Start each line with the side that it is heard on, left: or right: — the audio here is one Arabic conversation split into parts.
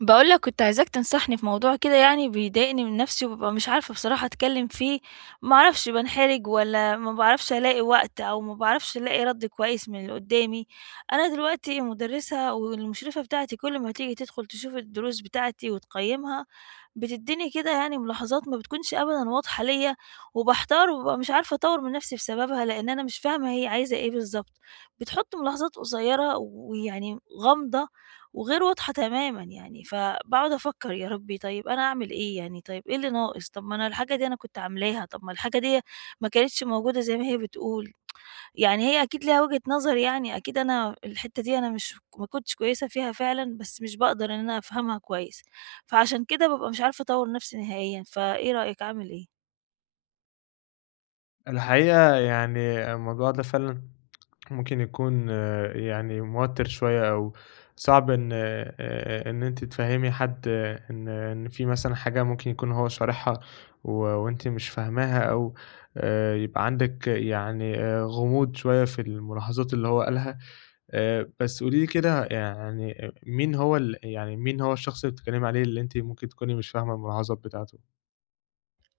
right: باقول لك كنت عايزاك تنصحني في موضوع كده يعني بيضايقني من نفسي وبابقى مش عارفة بصراحة أتكلّم فيه، ما أعرفش بانحرج والّا ما باعرفش ألاقي وقت أو ما باعرفش ألاقي رَد كويس من اللي قدّامي. أنا دلوقتي مُدرِّسة والمشرفة بتاعتي كل ما تيجي تدخل تشوف الدروس بتاعتي وتقيّمها، بتدّيني كده يعني ملاحظات ما بتكونش أبدًا واضحة ليّا وباحتار وبابقى مش عارفة أطوّر من نفسي بسببها، لإن أنا مش فاهمة هي عايزة إيه بالضبط. بتحُط ملاحظات قصيّرة ويعني غامضة وغير واضحة تمامًا يعني، فباقعد أفكّر يا ربي طيب أنا أعمل إيه يعني، طيب إيه اللي ناقص، طب ما أنا الحاجة دي أنا كنت عاملاها، طب ما الحاجة ديّة ما كانتش موجودة زي ما هي بتقول، يعني هي أكيد ليها وجهة نظر يعني، أكيد أنا الحتّة دي أنا مش ما كنتش كويسة فيها فعلًا، بس مش باقدر إن أنا أفهمها كويس، فعشان كده بابقى مش عارفة أطوّر نفْسي نهائيًا، فإيه رأيك أعمل إيه؟
left: الحقيقة يعني الموضوع ده فعلًا ممكن يكون يعني موتِّر شوية أو صعب إن أنتِ تفهّمي حد، إن في مثلًا حاجة ممكن يكون هو شارحها و وأنتِ مش فاهماها أو يبقى عندِك يعني غموض شوية في الملاحظات اللي هو قالها. بس قولي لي كده يعني مين هو يعني مين هو الشخص اللي بتتكلّمي عليه اللي أنتِ ممكن تكوني مش فاهمة الملاحظات بتاعته؟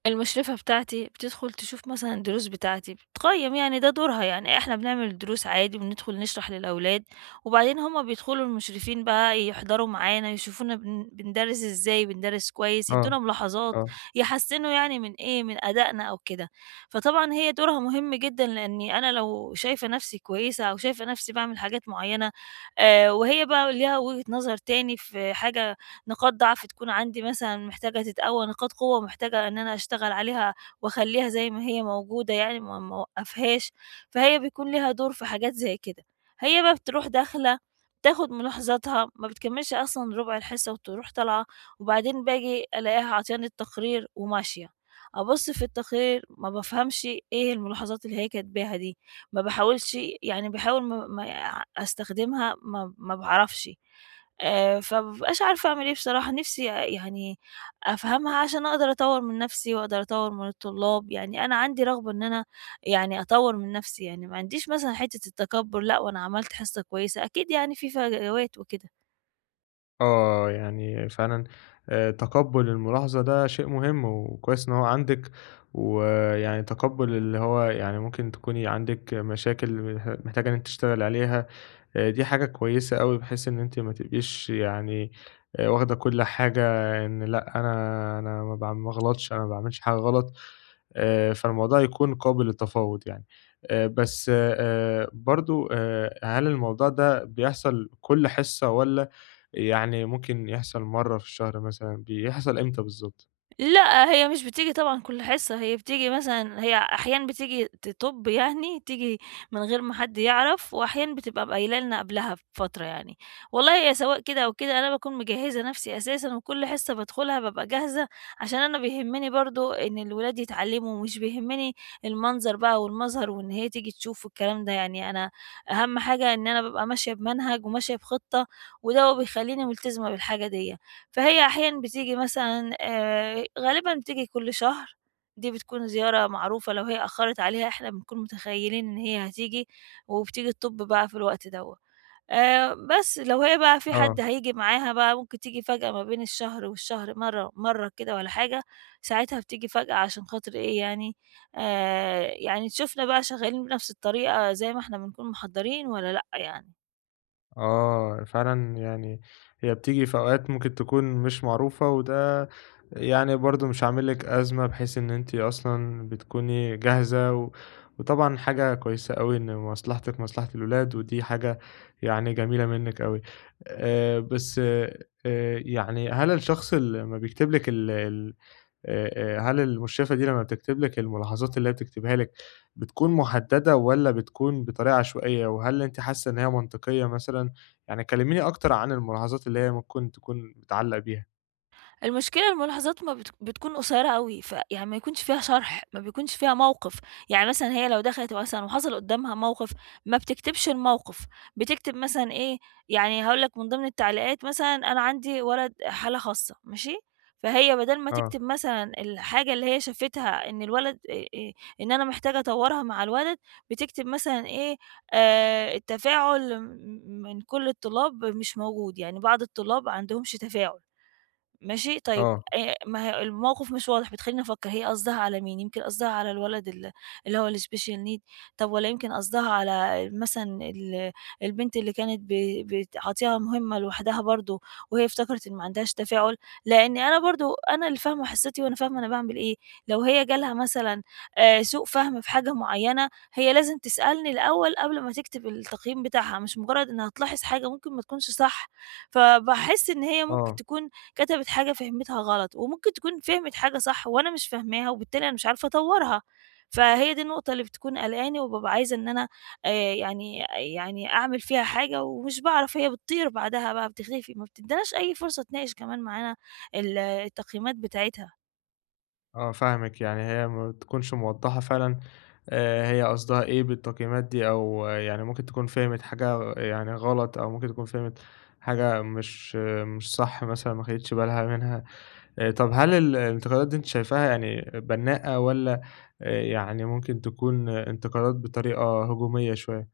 right: المشرفة بتاعتي بتدخل تشوف مثلًا الدروس بتاعتي، بتقيّم يعني ده دورها، يعني إحنا بنعمل الدروس عادي وبندخل نشرح للأولاد، وبعدين هُم بيدخلوا المشرفين بقى يحضروا معانا، يشوفونا بندرس إزاي، بندرس كويس،
left: آه،
right: يدّونا ملاحظات،
left: آه.
right: يحسّنوا يعني من إيه، من أدائنا أو كده. فطبعًا هي دورها مهم جدًا، لإني أنا لو شايفة نَفْسي كويسة أو شايفة نَفْسي باعمل حاجات معيّنة وهي بقى ليها وجهة نظر تاني في حاجة نقاط ضعف تكون عندي مثلًا محتاجة تتقوى، نقاط قوة محتاجة إن أنا أشتغل عليها وأخلّيها زي ما هي موجودة يعني ما أوقّفهاش، فهي بيكون ليها دور في حاجات زي كده. هي بقى بتروح داخلة، تاخد ملاحظاتها، ما بتكمّلش أصلًا ربع الحصة وتروح طالعة، وبعدين باجي ألاقيها عطياني التقرير وماشية. أبُص في التقرير ما بافهمش إيه الملاحظات اللي هي كاتباها دي، ما باحاولش يعني باحاول ما أستخدمها ما باعرفش. فما بابقاش عارفة أعمل إيه بصراحة، نِفْسي يعني أفهمها عشان أقدر أطوّر من نَفْسي وأقدر أطوّر من الطلاب، يعني أنا عندي رغبة إن أنا يعني أطوّر من نَفْسي، يعني ما عنديش مثلًا حتّة التكبُّر لأ، وأنا عملت حصة كويسة، أكيد يعني في فجوات وكده.
left: آه، يعني فعلًا تقبُّل الملاحظة ده شيء مهم، وكويس إن هو عندِك، ويعني تقبُّل اللي هو يعني ممكن تكوني عندِك مشاكل محتاجة إن أنتِ تشتغلي عليها. دي حاجة كويسة أوي بحيث إن أنتِ ما تبقيش يعني واخدة كل حاجة إن لأ أنا ما باغلطش، أنا ما باعملش حاجة غلط، فالموضوع يكون قابل للتفاوض يعني. بس برضه هل الموضوع ده بيحصل كل حصة والّا يعني ممكن يحصل مرّة في الشهر مثلًا، بيحصل إمتى بالضبط؟
right: لأ، هي مش بتيجي طبعًا كل حصة، هي بتيجي مثلًا هي أحيان بتيجي تطُب يعني، تيجي من غير ما حد يعرف، وأحيان بتبقى قايلة لنا قبلها بفترة يعني. والله هي سواء كده أو كده أنا باكون مجهّزة نَفْسي أساسًا، وكل حصة بادخلها بابقى جاهزة، عشان أنا بيهمني برضه إن الولاد يتعلّموا، مش بيهمني المنظر بقى والمظهر وإن هي تيجي تشوف والكلام ده يعني، أنا أهَم حاجة إن أنا بابقى ماشية بمنهج وماشية بخطة، وده هو بيخلّيني ملتزمة بالحاجة ديّة. فهي أحيانًا بتيجي مثلًا غالبًا بتيجي كل شهر، دي بتكون زيارة معروفة لو هي أخّرت عليها إحنا بنكون متخيلين إن هي هتيجي، وبتيجي تطُب بقى في الوقت دوّة. بس لو هي بقى في حد
left: آه.
right: هييجي معاها بقى ممكن تيجي فجأة ما بين الشهر والشهر مرّة مرّة كده والّا حاجة، ساعتها بتيجي فجأة عشان خاطر إيه يعني، يعني تشوفنا بقى شغّالين بنفْس الطريقة زي ما إحنا بنكون محضّرين والّا لأ يعني.
left: آه، فعلًا يعني هي بتيجي في أوقات ممكن تكون مش معروفة، وده يعني برضه مش عامل لِك أزمة، بحيث إن أنتِ أصلًا بتكوني جاهزة، و وطبعًا حاجة كويسة أوي إن مصلحتِك مصلحة الولاد، ودي حاجة يعني جميلة منِّك أوي. بس يعني هل الشخص اللي أمّا بيكتب لِك ال ال هل المُشرفة دي لمّا بتكتب لِك الملاحظات اللي هي بتكتبها لِك، بتكون مُحددة والّا بتكون بطريقة عشوائية؟ وهل أنتِ حاسة إن هي منطقية مثلًا؟ يعني كلميني أكتر عن الملاحظات اللي هي ممكن تكون بتعلّق بيها.
right: المشكلة الملاحظات ما بت بتكون قصيّرة أوي، فيعني ما يكونش فيها شرح، ما بيكونش فيها موقف، يعني مثلًا هي لو دخلت مثلًا وحصل قدّامها موقف، ما بتكتبش الموقف، بتكتب مثلًا إيه، يعني هاقول لك من ضمن التعليقات مثلًا أنا عندي ولد حالة خاصة ماشي، فهي بدل ما
left: آه،
right: تكتب مثلًا الحاجة اللي هي شافتها إن الولد إن أنا محتاجة أطوّرها مع الولد، بتكتب مثلًا إيه، التفاعل من كل الطلاب مش موجود، يعني بعض الطلاب ما عندهمش تفاعل. ماشي، طيب
left: آه،
right: ما هي الموقف مش واضح، بتخلّيني أفكّر هي قصدها على مين؟ يمكن قصدها على الولد اللي هو الSpecial need، طب والّا يمكن قصدها على مثلًا البنت اللي كانت بتعطيها مهمة لوحدها برضه، وهي افتكرت إن ما عندهاش تفاعل، لإني أنا برضه أنا اللي فاهمة حِصّتي وأنا فاهمة أنا باعمل إيه، لو هي جالها مثلًا سوء فهم في حاجة معيّنة، هي لازم تسألني الأول قبل ما تكتب التقييم بتاعها، مش مجرّد إنها تلاحظ حاجة ممكن ما تكونش صح، فباحس إن هي ممكن
left: آه،
right: تكون كتبت حاجة فهمتها غلط، وممكن تكون فهمت حاجة صح وأنا مش فاهماها، وبالتالي أنا مش عارفة أطوّرها، فهي دي النقطة اللي بتكون قلقاني، وبابقى عايزة إن أنا آآ يعني يعني أعمل فيها حاجة ومش باعرف، هي بتطير بعدها بقى بتختفي، ما بتدّيناش أي فرصة تناقش كمان معانا التقييمات بتاعتها.
left: آه، فاهمِك، يعني هي ما بتكونش موضّحة فعلًا. هي قصدها إيه بالتقييمات دي، أو يعني ممكن تكون فهمِت حاجة يعني غلط، أو ممكن تكون فهمِت حاجة مش صح مثلًا ما خدتش بالها منها. طب هل الانتقادات دي أنتِ شايفاها يعني بنّاءة والّا يعني ممكن تكون انتقادات بطريقة هجومية شوية؟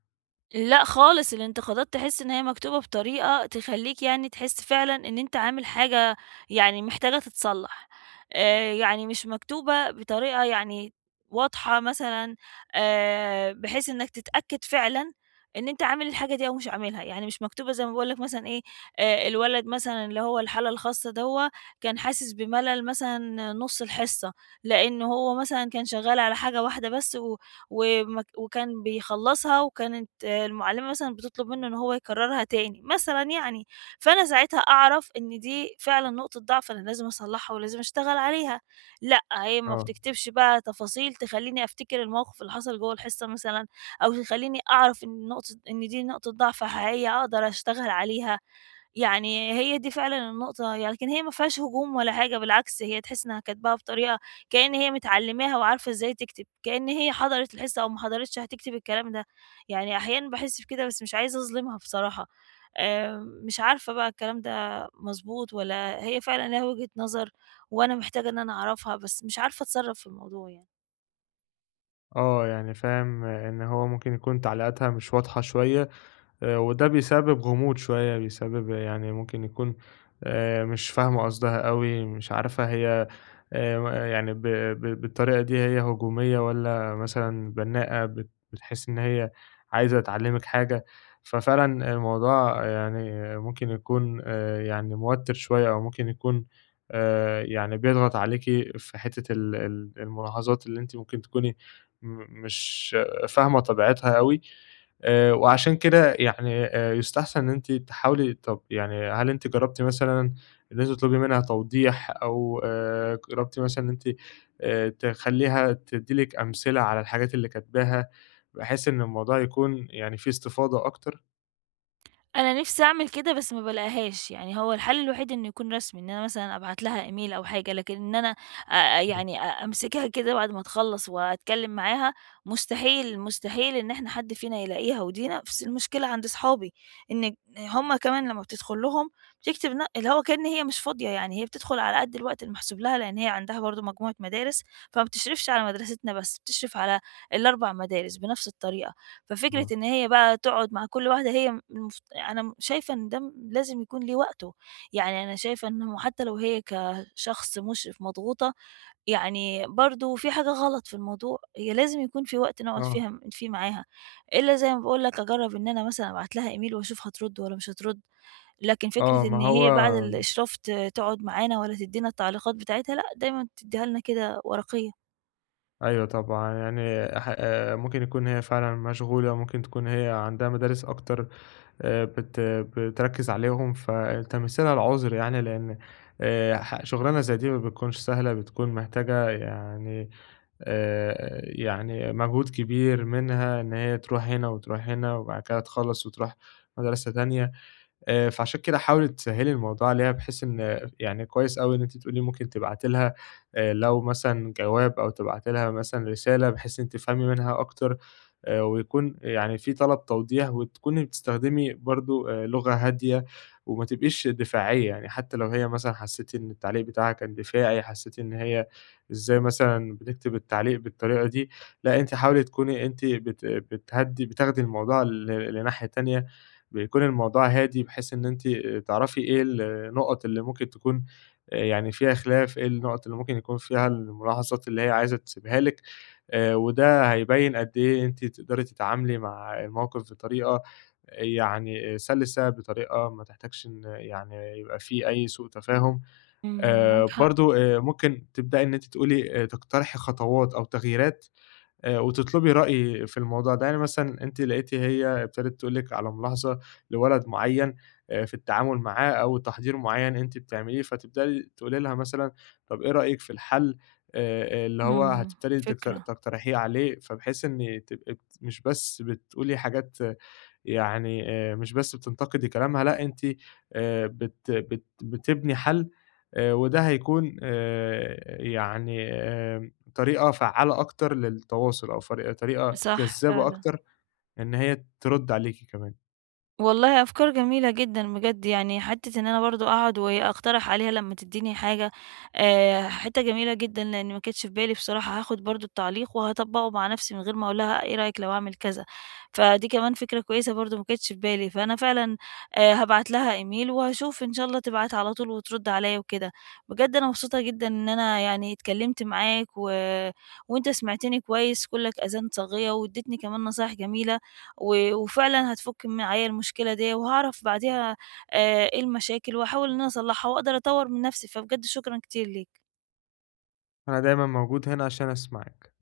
right: لأ خالص، الانتقادات تحس إن هي مكتوبة بطريقة تخلّيك يعني تحس فعلًا إن أنت عامل حاجة يعني محتاجة تتصلّح، يعني مش مكتوبة بطريقة يعني واضحة مثلًا بحيث إنك تتأكد فعلًا إن أنت عامل الحاجة دي أو مش عاملها، يعني مش مكتوبة زي ما باقول لك مثلًا إيه، الولد مثلًا اللي هو الحالة الخاصة دوّة كان حاسس بملل مثلًا نُص الحصة، لإن هو مثلًا كان شغّال على حاجة واحدة بس و ومك وكان بيخلّصها وكانت آه، المعلمة مثلًا بتطلب منه إن هو يكررها تاني مثلًا يعني، فأنا ساعتها أعرف إن دي فعلًا نقطة ضعف أنا لازم أصلحها ولازم أشتغل عليها، لأ هي ما
left: آه.
right: بتكتبش بقى تفاصيل تخلّيني أفتكر الموقف اللي حصل جوّه الحصة مثلًا، أو تخلّيني أعرف إن نقطة إن دي نقطة ضعف حقيقية أقدر أشتغل عليها. يعني هي دي فعلًا النقطة، يعني لكن هي ما فيهاش هجوم ولا حاجة بالعكس، هي تحس إنها كاتباها بطريقة كأن هي متعلماها وعارفة إزاي تكتب، كأن هي حضرت الحصة أو ما حضرتش هتكتب الكلام ده، يعني أحيانًا باحس بكده بس مش عايزة أظلمها بصراحة، آآ، مش عارفة بقى الكلام ده مضبوط والّا هي فعلًا ليها وجهة نظر وأنا محتاجة إن أنا أعرفها، بس مش عارفة أتصرف في الموضوع يعني.
left: آه. يعني فاهم إن هو ممكن يكون تعليقاتها مش واضحة شوية، وده بيسبب غموض شوية، بيسبب يعني ممكن يكون مش فاهمة قصدها أوي، مش عارفة هي يعني ب ب بالطريقة دي هي هجومية والّا مثلًا بنّاءة، بتحس إن هي عايزة تعلّمِك حاجة. ففعلًا الموضوع يعني ممكن يكون يعني موتِّر شوية أو ممكن يكون يعني بيضغط عليكِ في حتّة ال ال الملاحظات اللي أنتِ ممكن تكوني م مش فاهمة طبيعتها أوي، وعشان كده يعني يُستحسن إن أنتِ تحاولي. طَب يعني هل أنتِ جرّبتِ مثلًا إن أنتِ تطلبي منها توضيح أو جربتِ مثلًا إن أنتِ تخلّيها تدّي لِك أمثلة على الحاجات اللي كاتباها، بحيث إن الموضوع يكون يعني فيه استفاضة أكتر؟
right: أنا نفسي أعمل كده بس ما بالاقيهاش، يعني هو الحل الوحيد إنه يكون رسمي، إن أنا مثلًا أبعت لها إيميل أو حاجة، لكن إن أنا يعني أ أمسكها كده بعد ما تخلّص وأتكلم معاها، مستحيل إن إحنا حد فينا يلاقيها، ودي نفس المشكلة عند صحابي، إن هُم كمان لمّا بتدخل لهم بتكتب ن اللي هو كأن هي مش فاضية، يعني هي بتدخل على قد الوقت المحسوب لها، لإن هي عندها برضه مجموعة مدارس، فما بتشرفش على مدرستنا بس، بتشرف على ال4 مدارس بنفس الطريقة.
left: إمم،
right: ففكرة
left: آه.
right: إن هي بقى تقعد مع كل واحدة هي أنا شايفة إن ده لازم يكون ليه وقته، يعني أنا شايفة إنه حتى لو هي كشخص مشرف مضغوطة، يعني برضه في حاجة غلط في الموضوع، هي لازم يكون في وقت نقعد
left: آه،
right: فيها فيه معاها، إلا زي ما باقول لك أجرّب إن أنا مثلًا أبعت لها email وأشوف هترد والّا مش هترد، لكن
left: آه،
right: فكرة
left: ما
right: إن
left: هو
right: هي بعد الإشراف تقعد معانا ولا تدّينا التعليقات بتاعتها لأ، دايمًا تدّيها لنا كده ورقية.
left: أيوه طبعًا، يعني ح ممكن يكون هي فعلًا مشغولة، ممكن تكون هي عندها مدارس أكتر آآ بت بتركّز عليهم، فتمثيلها العذر يعني لإن ح شغلانة زي دي ما بتكونش سهلة، بتكون محتاجة يعني يعني مجهود كبير منها إن هي تروح هنا وتروح هنا وبعد كده تخلّص وتروح مدرسة تانية. فعشان كده حاولي تسهّلي الموضوع عليها بحيث إن يعني كويس أوي إن أنتِ بتقولي ممكن تبعتي لها لو مثلًا جواب أو تبعتي لها مثلًا رسالة بحيث إنِّك تفهمي منها أكتر، ويكون يعني في طلب توضيح وتكوني بتستخدمي برضه لغة هادية وما تبقيش دفاعية، يعني حتى لو هي مثلًا حسّيتِ إن التعليق بتاعها كان دفاعي، حسّيتِ إن هي إزاي مثلًا بتكتب التعليق بالطريقة دي، لأ أنتِ حاولي تكوني أنتِ بتهدّي بتاخدي الموضوع لناحية تانية، بيكون الموضوع هادي بحيث إن أنتِ تعرفي إيه النُقَط اللي ممكن تكون يعني فيها خلاف، إيه النُقَط اللي ممكن يكون فيها الملاحظات اللي هي عايزة تسيبها لِك، وده هيبيّن قد إيه أنتِ تقدري تتعاملي مع الموقف بطريقة، يعني سَلِسة، بطريقة ما تحتاجش إن يعني يبقى في أي سوء تفاهم.
right: إمم، معاك حق،
left: برضه ممكن تبدئي إن أنتِ تقولي، تقترحي خطوات أو تغييرات وتطلبي رأي في الموضوع ده، يعني مثلًا أنتِ لقيتِ هي ابتدت تقول لِك على ملاحظة لولد معيّن في التعامل معاه أو تحضير معيّن أنتِ بتعمليه، فتبدئي تقولي لها مثلًا طَب إيه رأيِك في الحل اللي هو
right: إمم،
left: هتبتدي
right: فكرة،
left: تقترحيه عليه، فبحيث إن تبقي مش بس بتقولي حاجات يعني مش بس بتنتقدي كلامها، لأ أنتِ بت بت بتبني حل، وده هيكون يعني طريقة فعّالة أكتر للتواصل أو طريقة
right: صح
left: جذابة
right: فعلًا.
left: أكتر إن هي ترُد عليكِ كمان.
right: والله أفكار جميلة جدًا بجد، يعني حتّة إن أنا برضه أقعد وأقترح عليها لمّا تدّيني حاجة، حِتّة جميلة جدًا، لإن ما جاتش في بالي بصراحة، هاخد برضه التعليق وهاطبّقه مع نَفْسي من غير ما أقول لها إيه رأيِك لو أعمل كذا، فدي كمان فكرة كويسة برضه ما جاتش في بالي، فأنا فعلًا هابعت لها إيميل وهاشوف إن شاء الله تبعت على طول وترُد عليّا وكده. بجد أنا مبسوطة جدًا إن أنا يعني اتكلّمت معاك وأنت سمعتني كويس كُلّك آذان صاغية وادّيتني كمان نصايح جميلة وفعلًا هتفُك معايا المشكلة ديّة، وهاعرف بعديها إيه المشاكل، وأحاول إن أنا أصلّحها، وأقدر أطوّر من نَفْسي، فبجد شكرًا كتير ليك.
left: أنا دايمًا موجود هنا عشان أسمعِك.